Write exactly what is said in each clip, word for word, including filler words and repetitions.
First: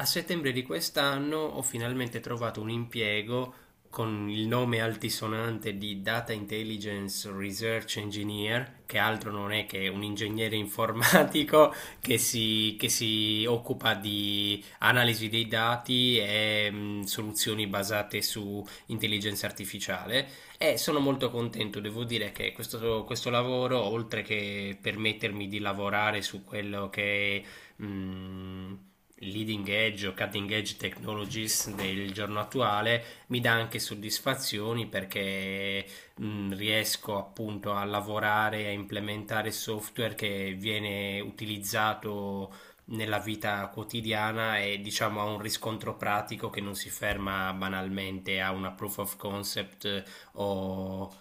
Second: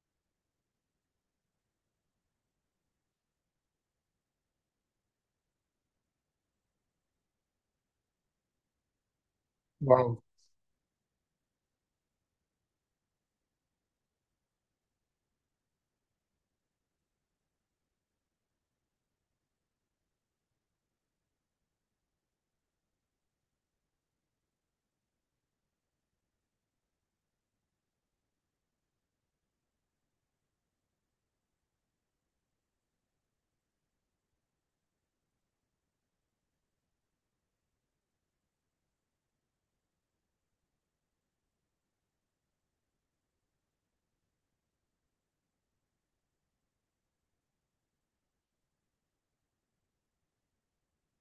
A settembre di quest'anno ho finalmente trovato un impiego con il nome altisonante di Data Intelligence Research Engineer, che altro non è che un Wow, ingegnere informatico che si, che si occupa di analisi dei dati e mh, soluzioni basate su intelligenza artificiale. E sono molto contento, devo dire che questo, questo lavoro, oltre che permettermi di lavorare su quello che mh, leading edge o cutting edge technologies del giorno attuale mi dà anche soddisfazioni perché mh, riesco appunto a lavorare, a implementare software che viene utilizzato nella vita quotidiana e diciamo ha un riscontro pratico che non si ferma banalmente a una proof of concept o,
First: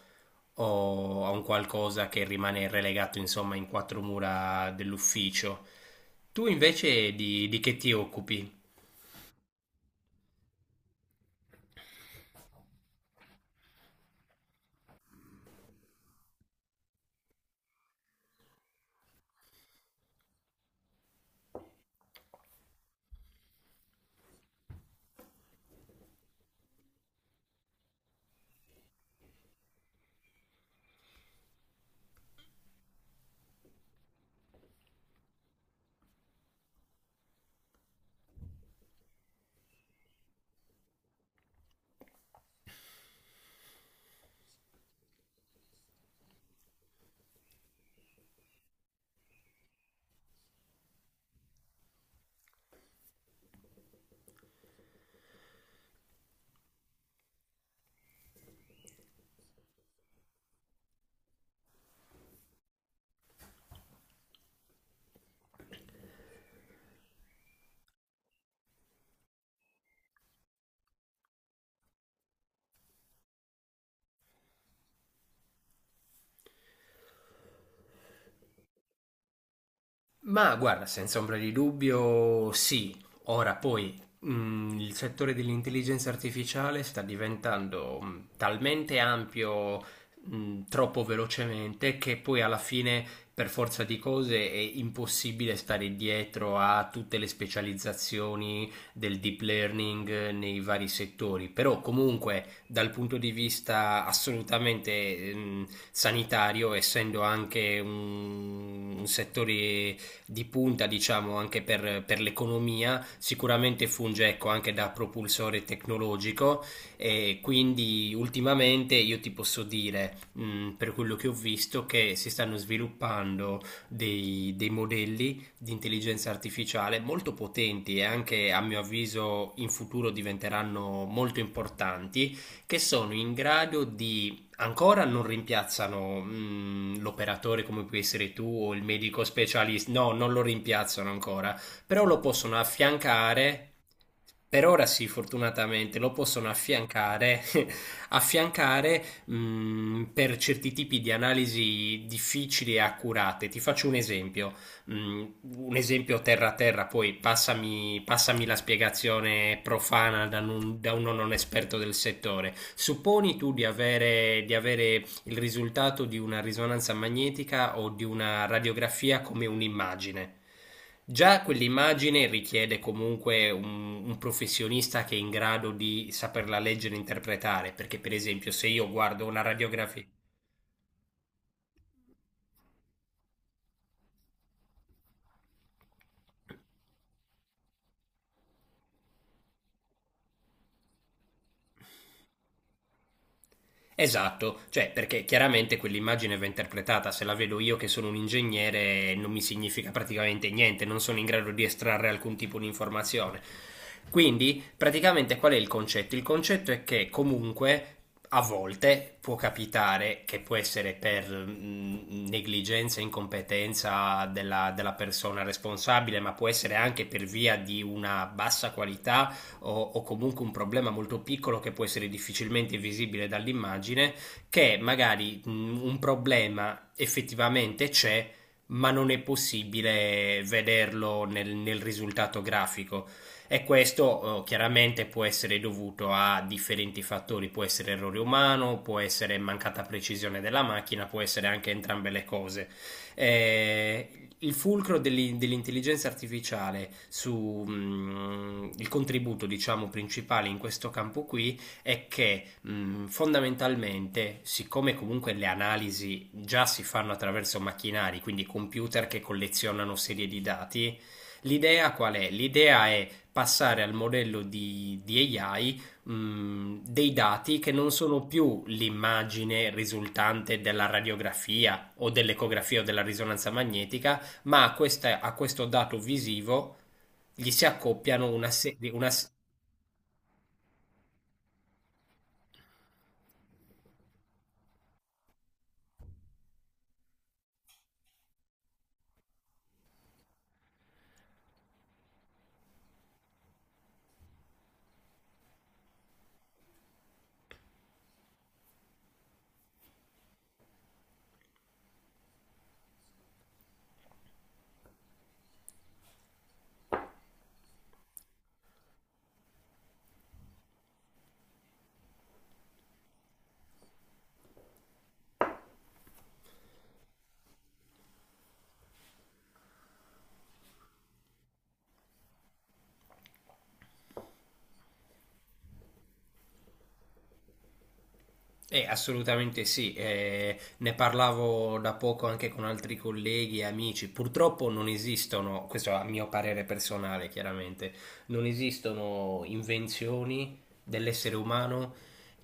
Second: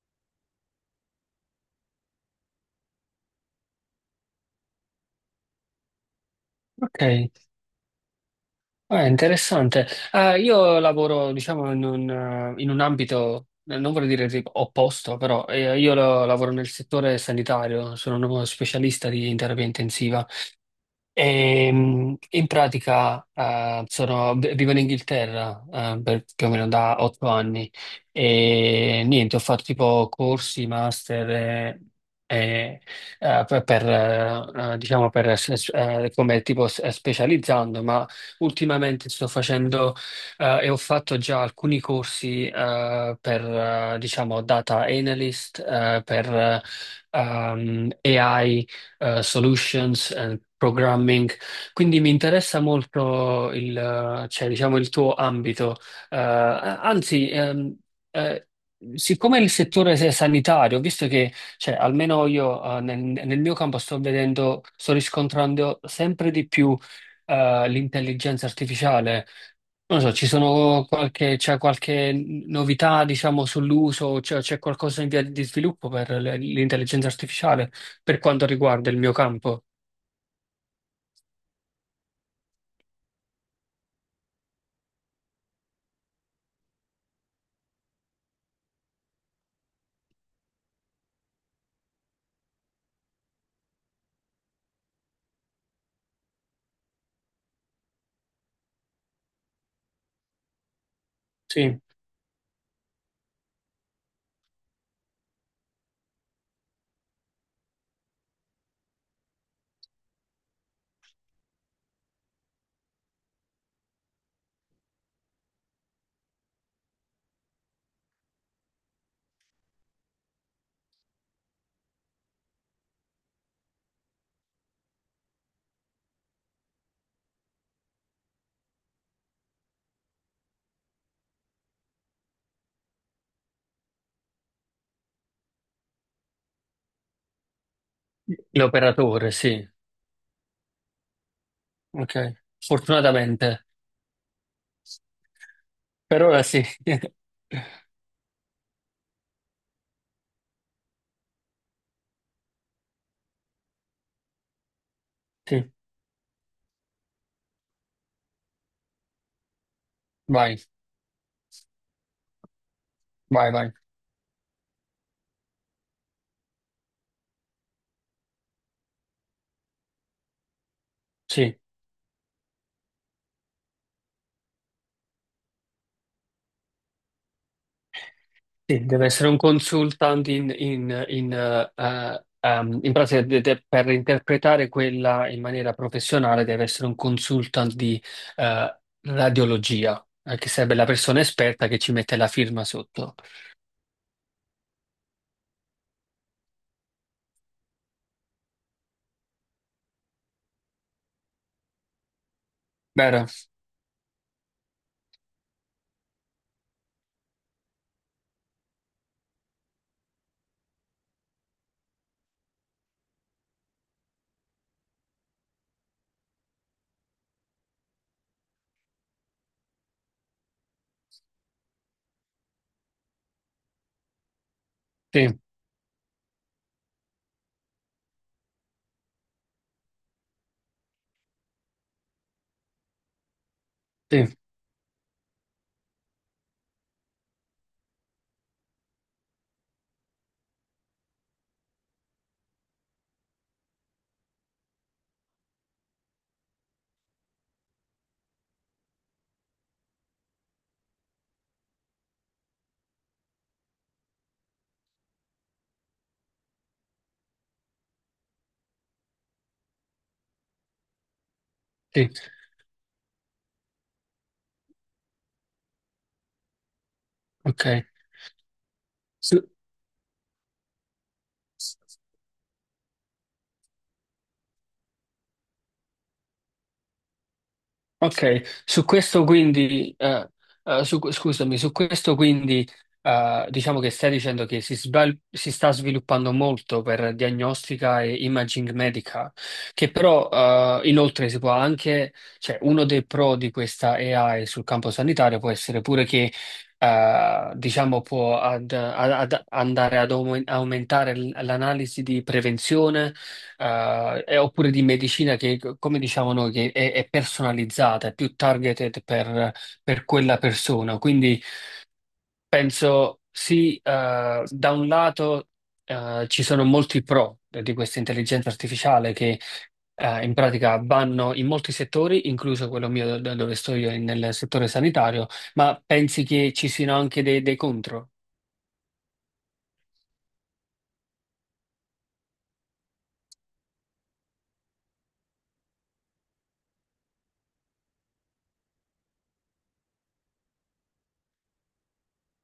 o a un qualcosa che rimane relegato, insomma, in quattro mura dell'ufficio. Tu ok, invece di, di che ti occupi? Eh, interessante. Eh, io lavoro, diciamo, in un, eh, in un ambito, eh, non vorrei dire tipo opposto, però eh, io lo- lavoro nel settore sanitario, sono uno specialista di terapia intensiva. E, mh, in pratica eh, sono- v- vivo in Inghilterra eh, per più o meno da otto anni e niente, ho fatto tipo corsi, master eh, eh, eh, per, per, eh, eh, diciamo per s- eh, come tipo s- eh, specializzando, ma ultimamente sto facendo eh, e ho fatto già alcuni corsi eh, per eh, diciamo data analyst, eh, per eh, ehm, A I eh, solutions and programming. Quindi mi interessa molto il, eh, cioè, diciamo, il tuo ambito. Eh, anzi, ehm, eh, siccome il settore se- sanitario, ho visto che, cioè, almeno io, eh, nel, nel mio campo sto vedendo, sto riscontrando sempre di più, eh, l'intelligenza artificiale, non so, ci sono qualche, c'è qualche novità, diciamo, sull'uso, cioè c'è qualcosa in via di sviluppo per le- l'intelligenza artificiale per quanto riguarda il mio campo? Ma guarda, senza ombra di dubbio, sì. Ora poi mh, il settore dell'intelligenza artificiale sta diventando mh, talmente ampio, mh, troppo velocemente, che poi alla fine, per forza di cose, è impossibile stare dietro a tutte le specializzazioni del deep learning eh, nei vari settori. Però Sì, comunque, dal punto di vista assolutamente mh, sanitario, essendo anche un un settore di punta, diciamo, anche per, per l'economia, sicuramente funge, ecco, anche da propulsore tecnologico e quindi ultimamente io ti posso dire, mh, per quello che ho visto, che si stanno sviluppando dei, dei modelli di intelligenza artificiale molto potenti e anche, a mio avviso, in futuro diventeranno molto importanti, che sono in grado di ancora non rimpiazzano mm, l'operatore come puoi essere tu o il medico l'operatore, sì, specialista, no, non lo rimpiazzano ancora, però ok. lo possono Fortunatamente, affiancare. Per ora sì, fortunatamente lo per ora possono sì. affiancare, affiancare mm, per certi tipi di analisi difficili e accurate. Ti faccio un esempio, mm, Sì, un esempio terra a terra, poi passami, passami la spiegazione profana da, vai, non- da uno non esperto del settore. Supponi vai, tu di vai. avere, di avere il risultato di una risonanza magnetica o di una radiografia come un'immagine. Già Sì. quell'immagine richiede comunque un, un professionista che è in grado di saperla leggere e interpretare, perché per esempio se Sì, io deve guardo essere un una radiografia, consultant in, in- in, eh, eh, ehm, in pratica de- de- per interpretare quella in maniera professionale deve essere un consultant di eh, radiologia, eh, che sarebbe la persona esperta che ci mette la firma sotto. esatto, cioè perché chiaramente quell'immagine va interpretata, se la vedo io che sono un ingegnere non mi significa praticamente niente, non sono in grado di estrarre alcun tipo di Vero? informazione. Quindi praticamente qual è il concetto? Il concetto è che comunque a volte può capitare che può essere per mh, negligenza, incompetenza della, della persona responsabile, ma può essere anche per via di una bassa qualità o, o comunque un problema molto piccolo che può essere difficilmente visibile dall'immagine, che Sì, magari mh, un problema effettivamente c'è, ma non è possibile vederlo nel, nel risultato grafico. E questo sì, eh, chiaramente può essere dovuto a differenti fattori, può essere errore umano, può essere mancata precisione della macchina, può essere anche entrambe le cose eh, il fulcro dell'in- dell'intelligenza artificiale sul contributo, diciamo, principale in questo campo qui è che mh, fondamentalmente, siccome comunque le analisi già si fanno attraverso macchinari, quindi computer che collezionano serie di dati, l'idea sì, qual è? L'idea è passare al modello di, di A I mh, dei dati ok. che non sono più l'immagine risultante della radiografia o dell'ecografia o della risonanza magnetica, ma a, questa- a questo dato visivo gli si accoppiano Ok, una, se- su una questo s- quindi, eh, eh, su- scusami, su questo quindi eh, diciamo che stai dicendo che si, sval- si sta sviluppando molto per diagnostica e imaging medica, che però eh, inoltre si può anche, cioè uno dei pro di questa A I sul campo sanitario può essere pure che eh, diciamo può ad- ad- ad- andare ad aumen- aumentare l- l'analisi di prevenzione eh, e oppure di medicina che, come diciamo noi, che è, è personalizzata, è più targeted per, per quella persona. Quindi penso sì, eh, da un lato eh, ci sono molti pro di questa intelligenza artificiale che eh, in pratica vanno in molti settori, incluso quello mio da dove sto io, in- nel settore sanitario, ma pensi che ci siano anche dei, dei contro? Eh, assolutamente sì, eh, ne parlavo da poco anche con altri colleghi e amici. Purtroppo non esistono, questo a mio parere personale, chiaramente, non esistono invenzioni dell'essere umano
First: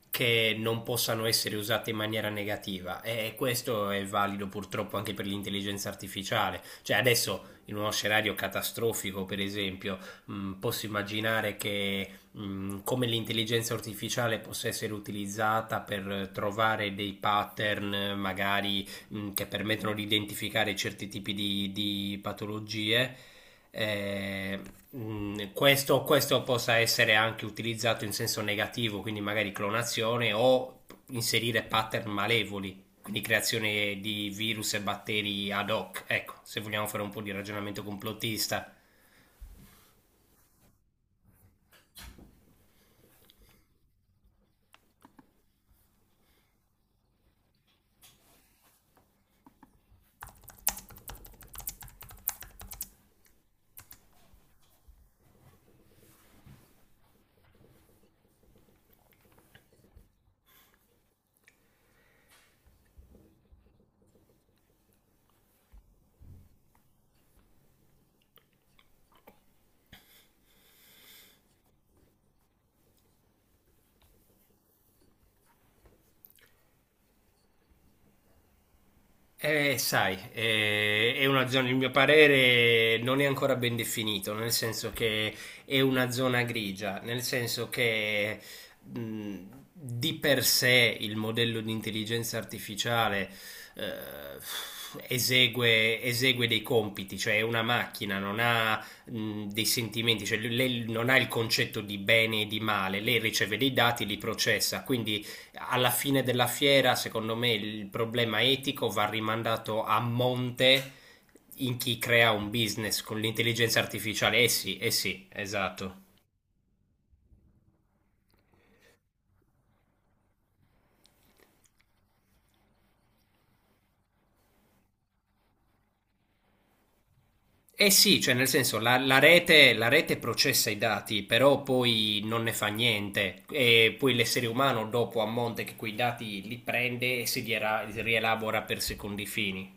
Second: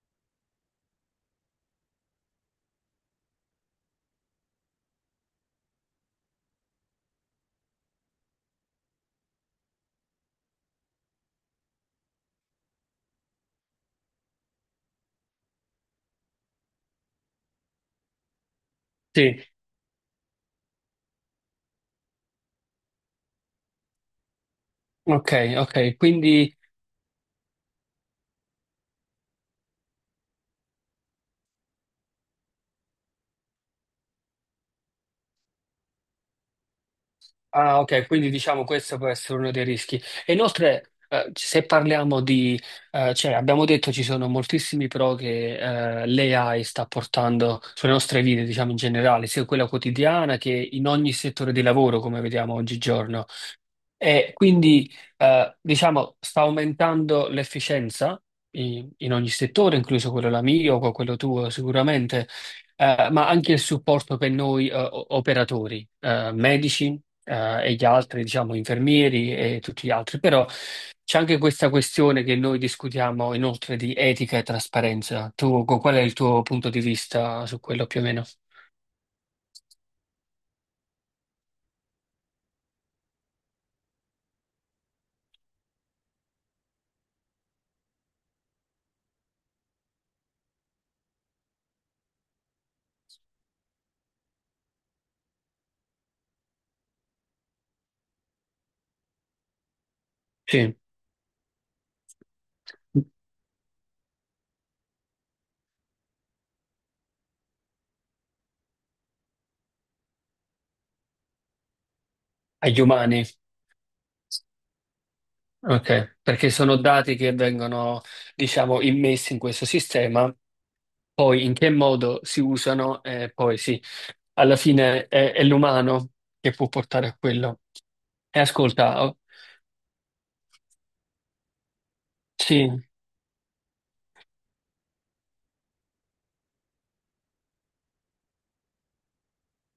che non possano essere usate in maniera negativa e questo è valido purtroppo anche per l'intelligenza artificiale. Cioè adesso in uno scenario catastrofico, per esempio, mh, posso immaginare che mh, come l'intelligenza artificiale possa essere utilizzata per trovare dei pattern magari mh, Sì. che permettono di identificare certi tipi di, di patologie. eh, Ok, mh, ok, questo, questo quindi possa essere anche utilizzato in senso negativo, quindi magari clonazione o inserire pattern malevoli, quindi creazione di virus e batteri ad hoc. Ecco, se vogliamo fare un po' di ah, ragionamento ok, quindi diciamo complottista. questo può essere uno dei rischi. E inoltre, eh, se parliamo di, eh, cioè abbiamo detto ci sono moltissimi pro che eh, l'A I sta portando sulle nostre vite, diciamo in generale, sia quella quotidiana che in ogni settore di lavoro, come vediamo oggigiorno. E quindi, eh, diciamo, sta aumentando l'efficienza in, in ogni settore, incluso quello la mio, co- quello tuo sicuramente, eh, ma anche il supporto per noi, eh, o- operatori, eh, medici, eh, e gli altri, diciamo, infermieri e tutti gli altri. Però c'è anche questa questione che noi discutiamo inoltre di etica e trasparenza. Tu, co- qual è il tuo punto di vista su quello più o meno? Eh, sai, eh, è una zona, il mio parere non è ancora ben definito, nel senso che è una zona grigia, nel senso che mh, di per sé il modello di intelligenza artificiale eh, esegue, esegue dei compiti, cioè è una macchina, non ha mh, dei sentimenti, cioè Sì, lei non ha il concetto di bene e di male, lei riceve dei dati, li processa, quindi alla fine della fiera, secondo me, il problema etico va rimandato a monte in chi crea un agli business con umani. l'intelligenza artificiale. Eh sì, eh sì, esatto. Ok, perché sono dati che vengono, diciamo, immessi in questo sistema, poi in che modo si usano, e poi sì, alla fine è, è l'umano che può portare a quello. Eh sì, cioè E nel senso la, ascolta, oh, la rete, la rete processa i dati, però poi non ne fa sì. niente. E poi l'essere umano dopo a monte che quei dati li prende e si riela- rielabora per secondi fini.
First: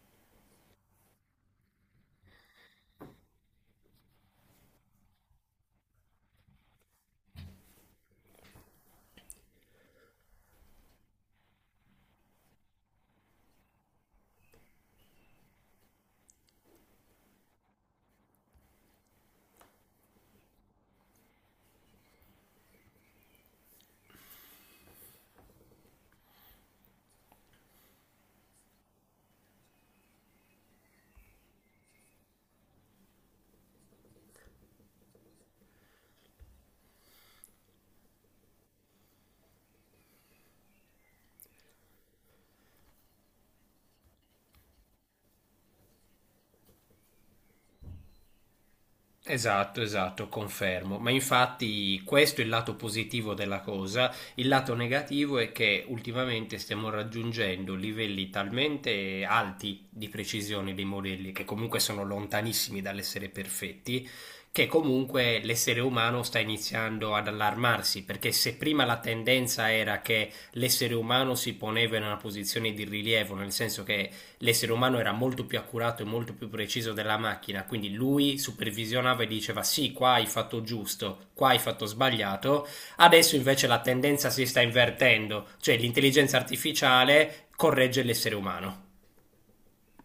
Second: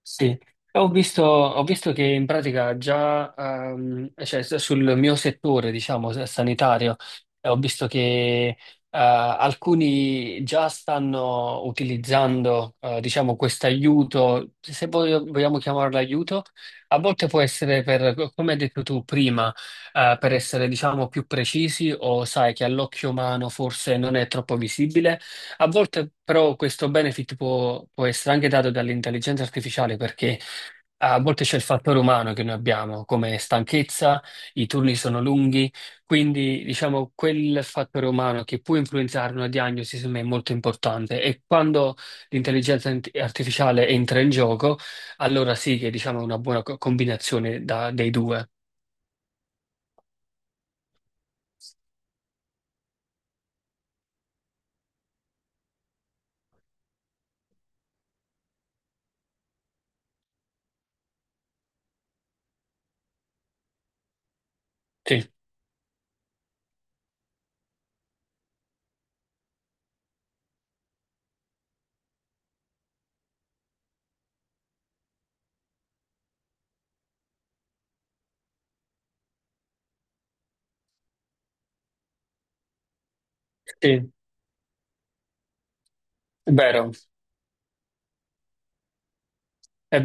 Sì, ho visto, ho visto che in pratica già, ehm, cioè, s- sul mio settore, diciamo, s- sanitario, eh, ho visto che eh, alcuni già stanno utilizzando, eh, diciamo, questo aiuto, se voglio- vogliamo chiamarlo aiuto, a volte può essere per, come hai detto tu prima, eh, per essere, diciamo, più precisi o sai che all'occhio umano forse non è troppo visibile. A volte però questo benefit può, può essere anche dato dall'intelligenza artificiale perché eh, a volte c'è il fattore umano che noi abbiamo, come stanchezza, i turni sono lunghi, quindi diciamo quel fattore umano che può influenzare una diagnosi secondo me è molto importante e quando l'intelligenza int- artificiale entra in gioco, allora sì che diciamo è una buona co- combinazione da- dei due. Esatto, esatto, confermo. Ma infatti questo è il lato positivo della cosa. Il lato negativo è che ultimamente stiamo raggiungendo livelli talmente alti di precisione dei modelli, che comunque sono lontanissimi dall'essere perfetti, che Sì, comunque l'essere umano sta iniziando ad allarmarsi, perché se prima la tendenza era che l'essere umano si poneva in una posizione di rilievo, nel senso che l'essere umano era molto più accurato e molto più preciso della macchina, quindi lui supervisionava e diceva sì, qua hai fatto giusto, qua hai fatto sbagliato, adesso invece la sì, tendenza si sta invertendo, cioè l'intelligenza è vero, artificiale corregge l'essere umano. è